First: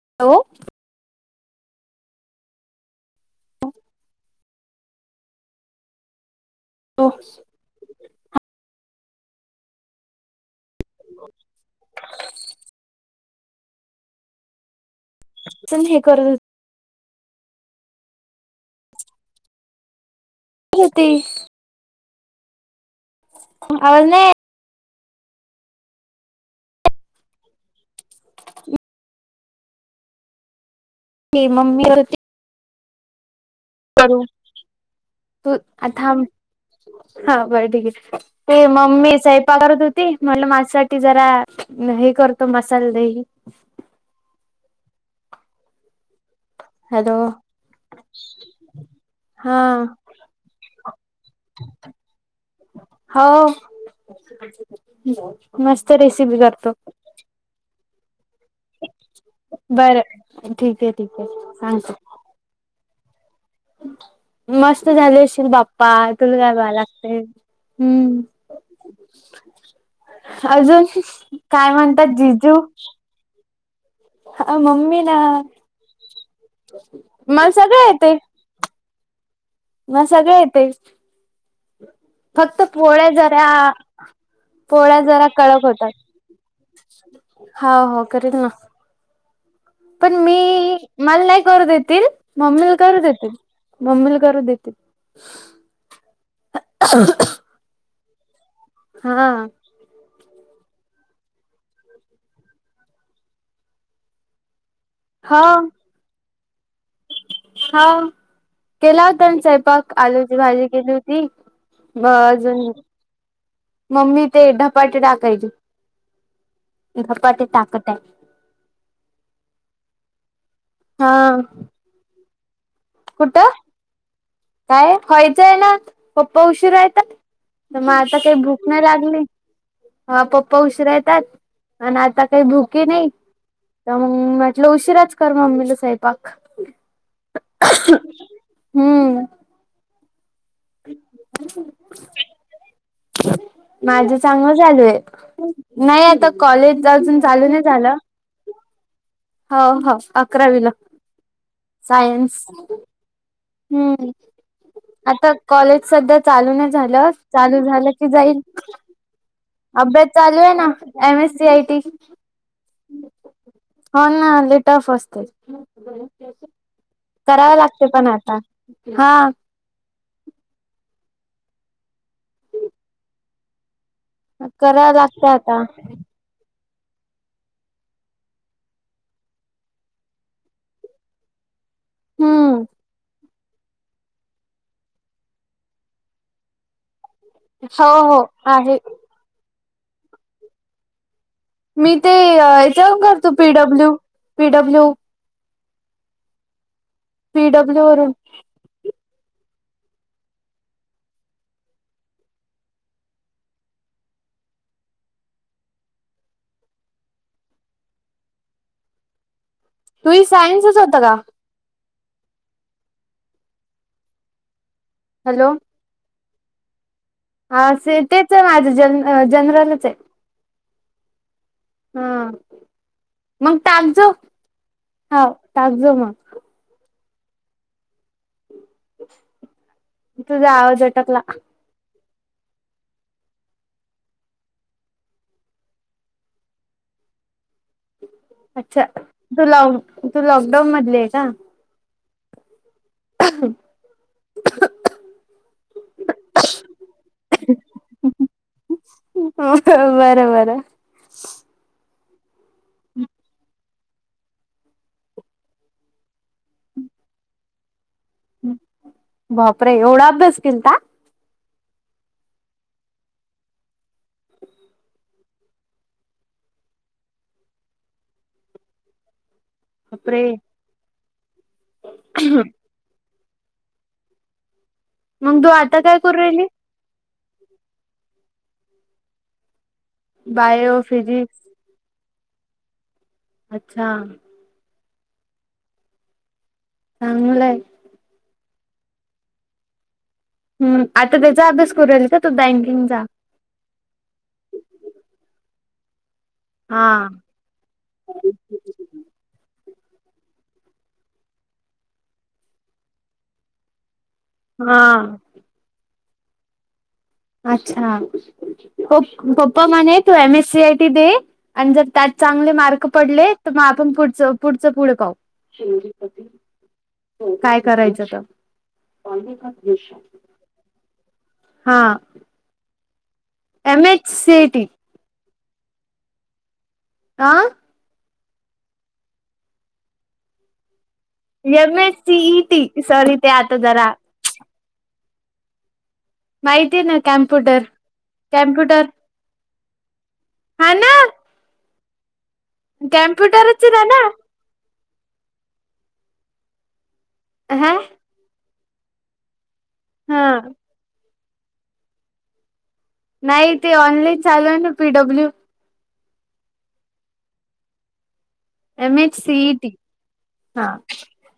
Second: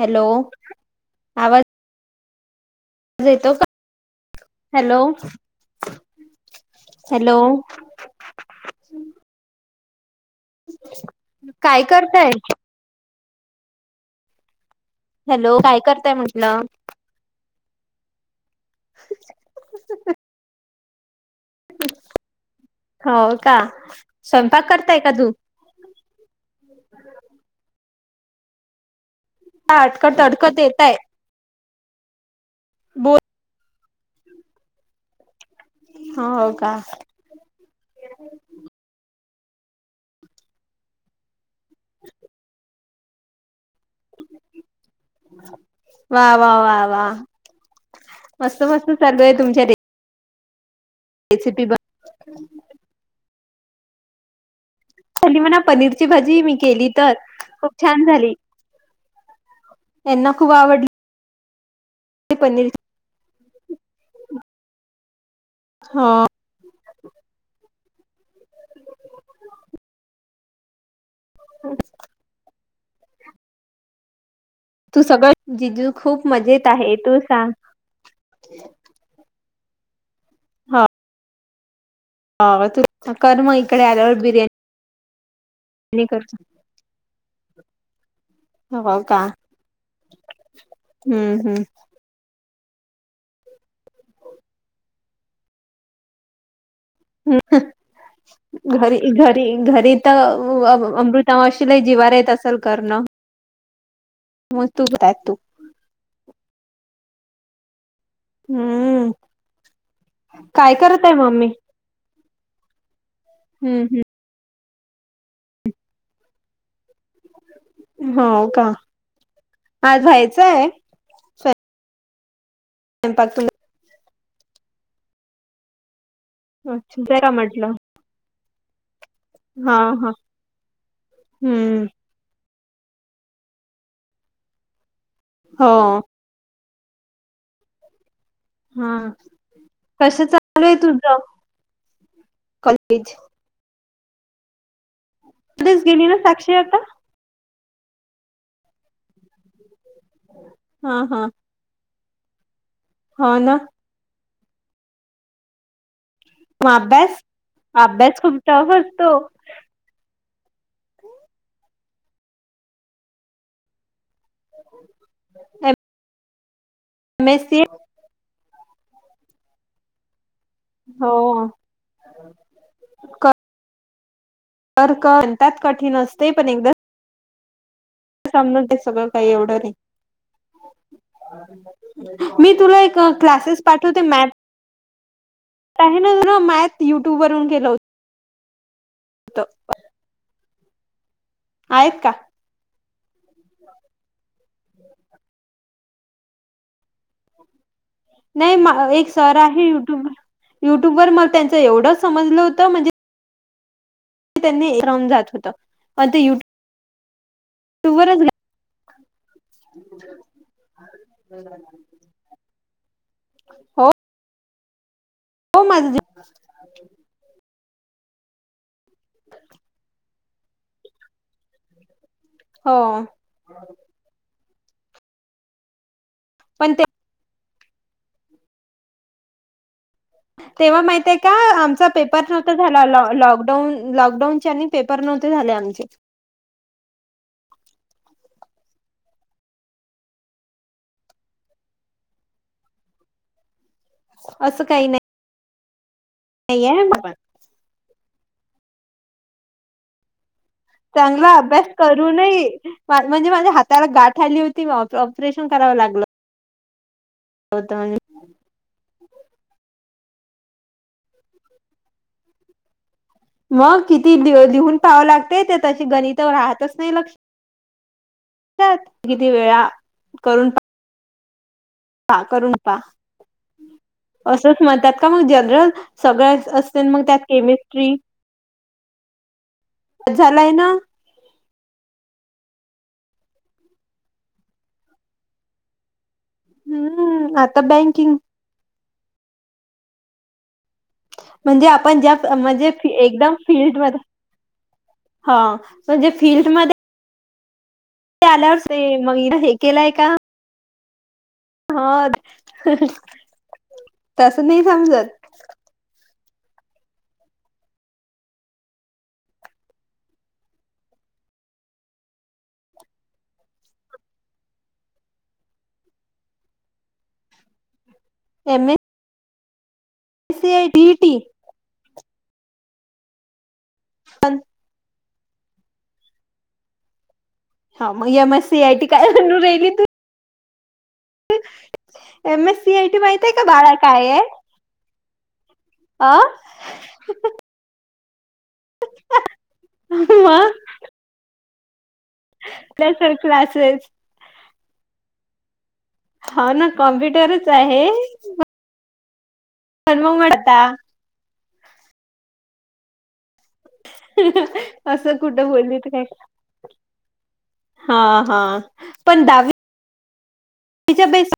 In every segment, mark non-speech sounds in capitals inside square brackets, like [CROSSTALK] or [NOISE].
Hello आवाज. येतो का हॅलो. हॅलो. काय करताय. हॅलो काय हे करताय करत होती म्हटलं. अ. होती हो का आवाज नाही स्वयंपाक करत य का तू हा अडकत अडकत येतय. ही मम्मी होती बोल करू तू आता हो का हा बर ठीके आहे ते म्ममी साहेब करत होती म्हणलं माझ्यासाठी जरा हे करतो मसाला दही हम्. वा वा वा वा हॅलो मस्त मस्त चालू ये हा तुमच्या रेसिपी [UNINTELLIGIBLE] खली म्हणा मस्त पनीरची रेसिपी भाजी मी केली तर खूप छान झाली. बर यांना खूप ठीक आहे आवडली ठीक आहे सांगते. पनीर. मस्त झाले लेशी तु बाप्पा हो तुला काय बा लागते हम् अजून काय म्हणतात जिजू मम्मी तू ना सगळं जिजू खूप मजेत आहे तू मला सांग ना सगळ येत. फक्त हो तू पोळ्या कर जरा मग इकडे आल्यावर बिर्याणी पोळ्या जरा कडक होतात करतो हो हो करेल ना हो का पण मी मला हम्म नाही हम्म करू देतील. मम्मीला करू देतील मम्मीला करू देतील. अ. घरी घरी घरी तर अमृता माशिलाही जिवार येत असेल करणं. मज तू होेत आहेत तू हा. केला हम्म होता आणि स्वयंपाक आलूची भाजी काय केली करत आहे होती. मम्मी हम्म मम्मी ते ढपाटी टाकायची. धपाटे टाकत आहे हो का आज ह्याच. हा म पात. कुठं काय व्हायचं आहे ना पप्पा उशीर तुला येतात का म्हटलं तर मग आता काही भूक नाही लाग. हा पप्पा उशीरा येतात हम्म आणि आता काही भूक की नाही तर मग म्हटलं उशिराच कर हो मम्मीला स्वैपाक हा हम्म. कसं चालू आहे तुझ कॉलेज. माझं चांगलं चालूय मध्येच नाही गेली ना आता साक्षी कॉलेज अजून चालू नाही. हो अकरावीला हा हा सायन्स. हो ना हम्म आता कॉलेज सध्या चालू मग नाही झालं अभ्यास चालू झालं की अभ्यास खूप जाईल टफ असतो अभ्यास. चालू आहे ना एमएस सी आय टी हो नाले टफ असते एम एस कराव सी लागते पण आत. हां हो कराव तर का लागत आता म्हणतात कठीण असते पण एकदा सम ते सगळं काही एवढं नाही. मी हम्म तुला एक क्लासेस. पाठवते मॅप. [UNINTELLIGIBLE] [UNINTELLIGIBLE] हो हो आहे. तर मी ते याच्या वरून करतो पीडब्ल्यू पीडब्ल्यू पीडब्ल्यू वरून नाही एक सर आहे युट्यूब युट्यूब वर मला त्यांच एवढंच समजलं होतं म्हणजे ते त्यांनी राहून जात होतं मण ते युट्यूब टॉवर या तुही सायन्सच होतं का? हो. हो मजे, हा असे तेच आहे माझं जन जनरलच हे. हा हो मग टाकज हा टाकजो मग. पण ते, [INAUDIBLE] तेव्हा आवाज माहितय अटकला का आमचा पे पर नव्ह झाला लॉकडाऊन लॉकडाऊन चे आणि पेपर नव्हते झाले आमचे. अच्छा तू लॉक तू लॉकडाऊन मधले का. [INAUDIBLE] असं काही नाही. नाही ये, ह बर बरं. चांगला अभ्यास कर, तुम्ही म्हणजे माझ्या हाताला गाठ आली होती ऑपरेशन करावं लागलं. होता, बापरे एवढा अभ्यास केलता. मग किती ल लिहून पाहावं लागते ते तशी गणित राहतच नाही लक्ष ता किती वेळा बापरे करून टा का करून पा अस, म्हणतात का मग तू जनरल आता काय करू सगळे राहिली असते मग त्यात केमिस्ट्री, झालाय ना बायो फिजिक्स, अच्छा. हम्म चांगलंय आता बँकिंग. हम्म आता त्याचा म्हणजे अभ्यास करू आपण राहिली ज्या का तू म्हणजे बँकिंगचा एकदम फीलल्ड वर. हा. फील्डमध्ये हा. आल्यावर ते मग इन हे केलंय का? हो तसं नाही हा समजत. अच्छा. प पप्पा मणे तू एम एस सी आयटी दे आणि जर त्यात चांगले मार्क पडले तर म आ आपण पुढ पुढच पुढे पाहू काय करायचं? [INAUDIBLE] सीआयडी इ टी, हा. MH CID. ह, हा मग M S C I T काय ह राहिली तू, M S C M S C इटी I T sorry माहित ते आहे का आता बाळा जरा, काय आहे अ माहिती आहे ना कॅम्प्युटर कॅमप्युटर, ह. [UNINTELLIGIBLE] हा ना, आपल्या कॅम्पुटर क्लासेस राणा. हा ना कॉम्प्युटर ह आहे, करर्म हा वाढता. नाही ते ऑनलाईन चालू आहे ना असं पीडब्ल्यू कुठं बोलत हे हा. हा एम एच पण सीईटी हा दहावी च्या बेस व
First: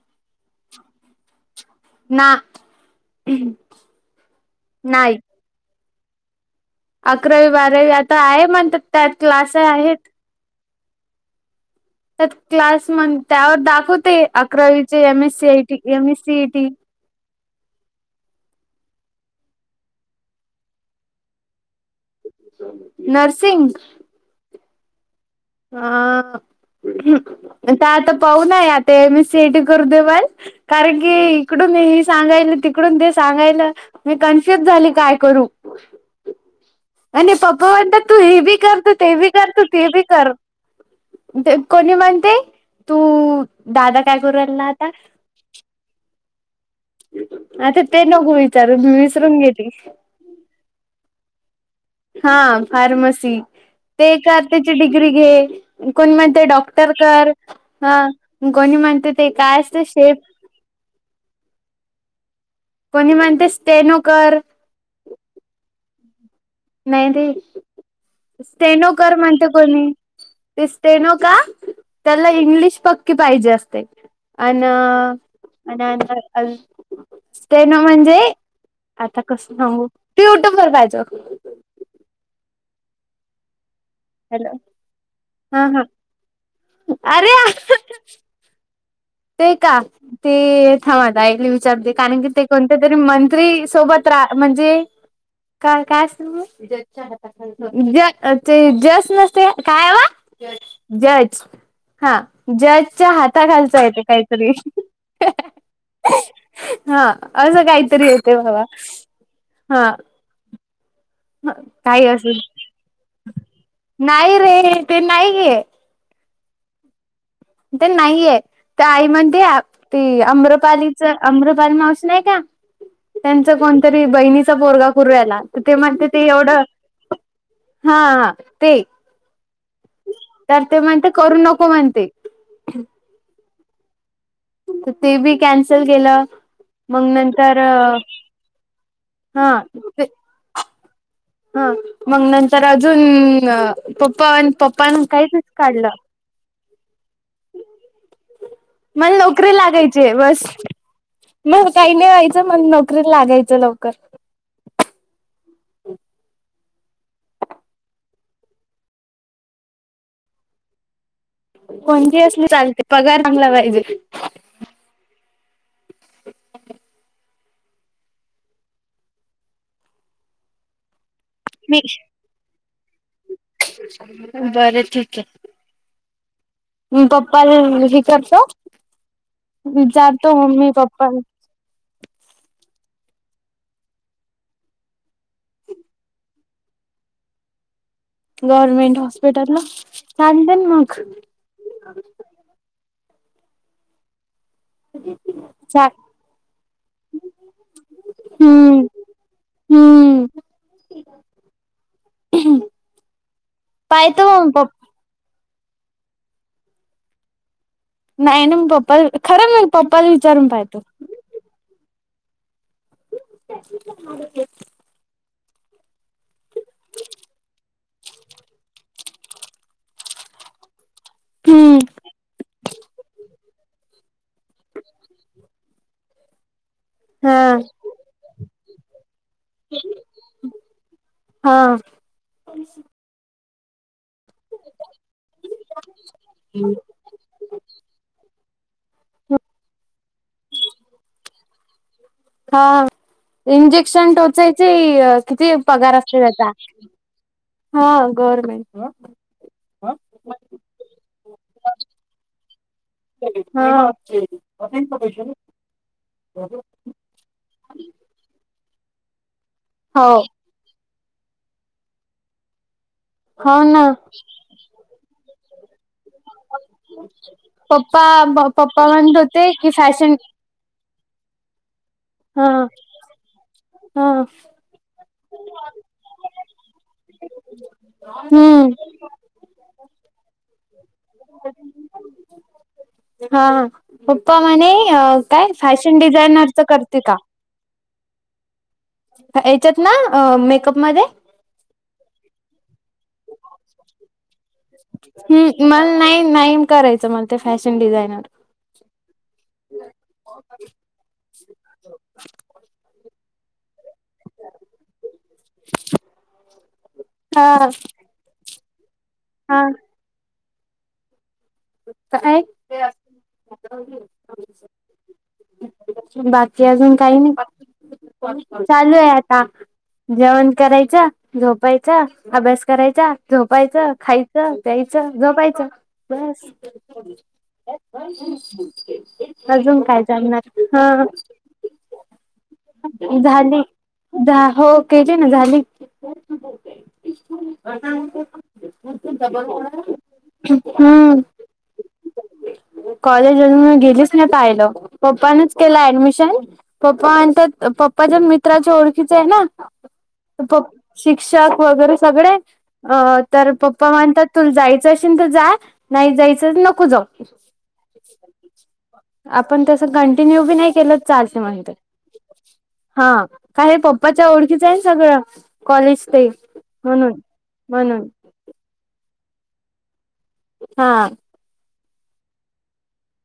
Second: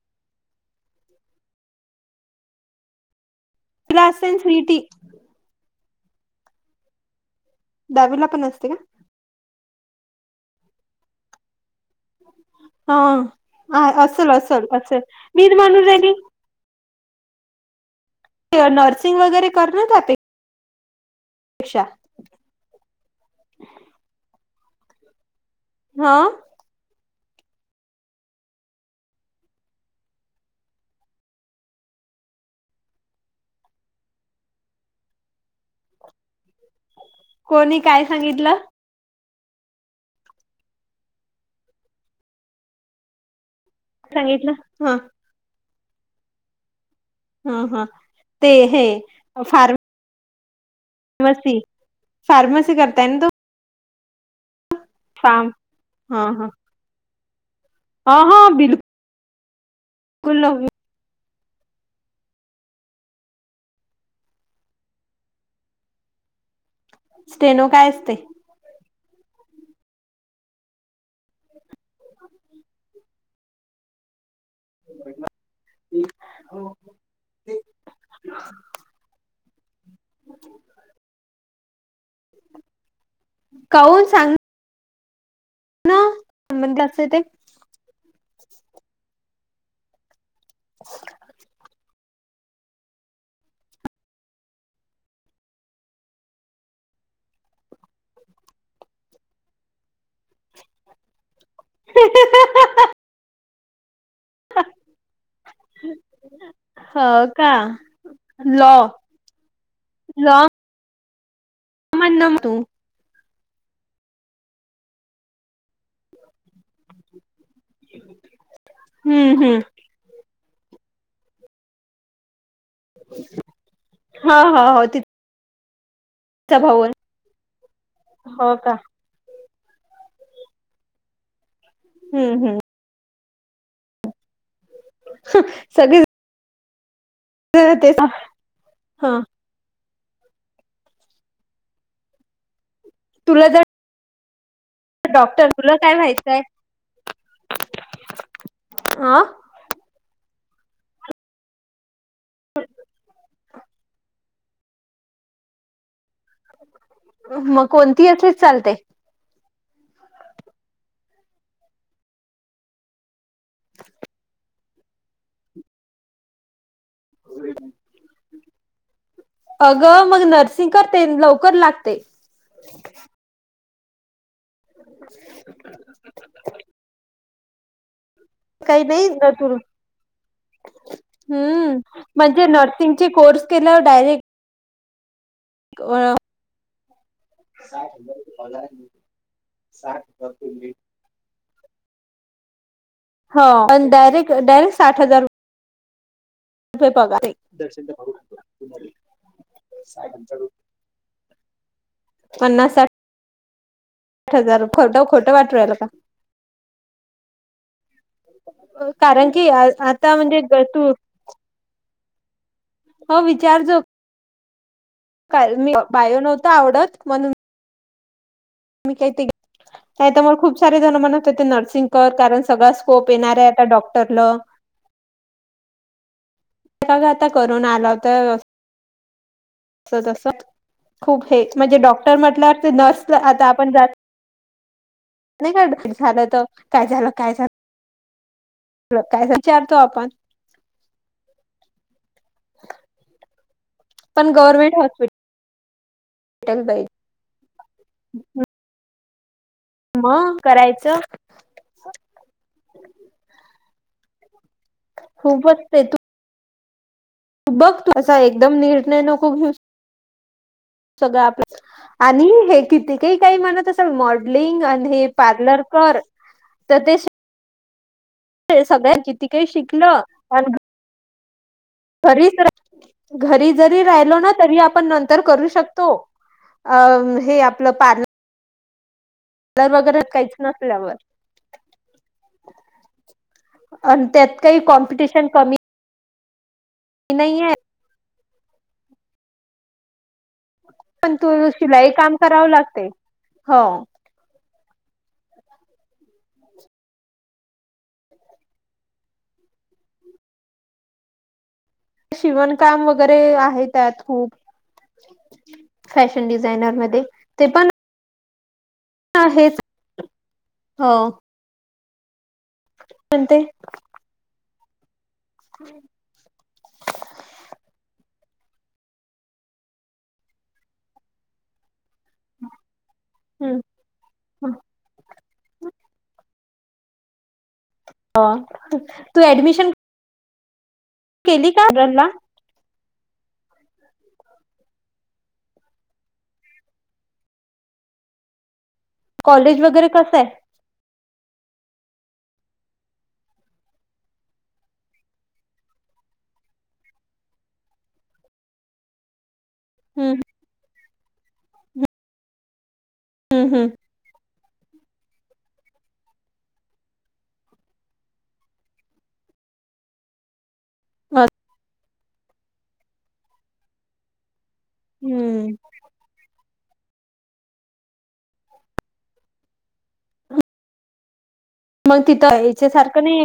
ना, न शटी नाही अकरावी बारावी आता दहावीला पण आहे असते म्हणत त्यात क्लास आहेत. त्या क्लास का म त्यावर हा दाखवते असेल असेल असेल अकरावीचे एम एस सी मी आयी म्हणून एम राहिली एस सी आयटी. ते नर्सिंग वगैरे कर ना आपे. नर्सिंग हा हां तर आता पाहन आहे आता मी सेट कर देवाल कारण की इकडून सांग तिकडून ते सांगाय मी कन्फ्युज झाली काय करू आणि पप्पपा कोणी वाणता काय तू हे बी सांगितलं करतो ते करत ते बी कर कोणी म्हणते तू दादा काय कररल सांगितलं ना आता हा हा हा अताा ते नको विचारून मी विसरून घेली नमस् हा फार्मसी ते कर त्याची डिग्री घे फार्म कोण हा म्हणते हा डॉक्टर कर हा म कोणी म्हणते ते काय असत शेप बिलकुल कोणी म्हणते स्टेनोकर नाही रे स्टेनो काय असते सेनोकर म्हणते कोणी दिसते न का त्याला इंग्लिश पक्की पाहिजे असते अ आणि स्टेन म्हणजे आता कस सांगू तू युट्यूब वर पाहिच काह सांग हम हम ना संबंध असे ते अरे ते का ते थांमा दयले विचारते कारण की ते कोणते तरी मंत्री सोबत रा म्हणजे का काय ते जस नसते काय वा जज हा जजच्या हाता घालचा येत काहीतरी हो हा का असं काहीतरी येत बाबा लॉ हा काही असू मनामनातू नाही रे ते नाही गे ते नाहीये ते आई हम्म म्हणते हम्म ती अमृ पालीच अमृपाली मावस नाही का त्यांचं कोणतरी हो बहिणीचा हो हो पोरगा कररू रायला ते म्हणत ते तिचा एवढं भाऊ हा हो का ते तर ते म्हणते करू नको म्हणते हम्म हम्म तर ते बी कॅन्सल सगळे केलं मग नंतर ते ह हा ह मग नंतर अजून तुला जर प्पा.. पण काहीतच डॉक्टर तुला काय काढलं. व्हायचंय मला अ नोकरी लागायची बस.. मग काही नाही व्हायचं मग नोकरीत लागायचं लवकर.. मग कोणती असलीच चालते.. कोणती असली चालते पगार चांगला पाहिजे.. अ.. अग मग नरसिंग करते लव लवकर लागते बर, ठीक आहे हम्म पप्पा [UNINTELLIGIBLE] काही नाही ना तुर, विचारतो मम्मी पप्पा हम्म म्हणजे न त्यानंचे कोर्स केलावर डायरेक्ट अह गव्हर्मेंट हॉस्पिटलला चालते ना मग हो डयरेक्ट डायरेक्ट साठ हजार ार दशन हम्म साय हम्म जरू पन्नास पाहतो साठठ मग हजार पप्पा खोट खोट वाटूला का... नाही ना मग पप्पा कारण की खरं म पप्पाला आता म्हणजे विचारून पाहतो.. तू हो विचारजो.. का मी बाय नव्हत आवडत म्हणून.. काही ते का त्यामुळे खूप सार... जण म्हणत ते नर्सिंग कर कारण सगळा स्कोप येणार आहे आता डॉक्टरला... का का आता हा करून आला होता.. त तस खूप हे हा म्हणजे डॉक्टर म्हटल्या ते नर्स आता आपण जात... नाही का झालं तर काय झालं काय झालं.. काय विचारतो आपण हा. इंजेक्शन पण टोचायचे गव्हर्नमेंट हॉस्पिटल किती पगार असते त्याचा पाहिजे हा गवर्मेंट मग करायचं खूपच ते तू हा. बघ तू असा एकदम निर्णय नको घेऊ हो. सगळं आपल्या आणि हे किती ते काही हो म्हणत ना असल मॉडलिंग आणि हे पार्लर कर तर ते पप्पा पप्पा सगळ्या म्हणत किती काही होते की शिकलं फॅशन पण घरीच हा रा घरी जरी हा राहिलो ना तरी आपण नंतर करू शकतो अ हे आपलं पर्ल हम्म र वगरे काहीच नसल्यावर [INAUDIBLE] हा ह आणि त्यात पप्पा काही म्हणे कॉम्पिटिशन काय कमी फॅशन डिझाईन... करते का नाहीये याच्यात ना... मेकअप मध्ये पण तू शिलाई काम करावं लागते.. हो हम् मला नाही... नाही करायचं मला ते फॅशन डिझायनर.. [UNINTELLIGIBLE] शिवणकाम वगैरे आहे त्यात.. खूप फॅशन डिझायनर मध्ये ते हा पण... हे हा हो. काय म्हणते बाकी अजून काही नाही. चालू आहे आता जेवण करायचं झोपायचं. अभ्यास करायचा झोपायचं खायचं प्यायचं झोपायचं बस तू ऍडमिशन अजून काय जामणार केली काला झाली हो केली ना झाली. कॉलेज वगैरे कसं आहे हम. कॉलेज जून म गेलीस ना पाहिलं प्. पप्पाानच केला ऍडमिशन पप्पा म्हच्या पप्पाच्या मित्राच्या ओळखीच आहे ना हम्म शिक्षक वगैरे सगळे.... अ तर हम्म पप्पा म्हणतात तु जायचं... नाहीच नको जाऊ आपण. कंटिन्यू भी नाही केलं तर चालते म्हणे हा आहे पपाच्या ओळखीचं.... आहे सगळं हम्म कॉलेज ते म्हणून म्हणून... हा. मग तिथं याच्या सारखं नाही.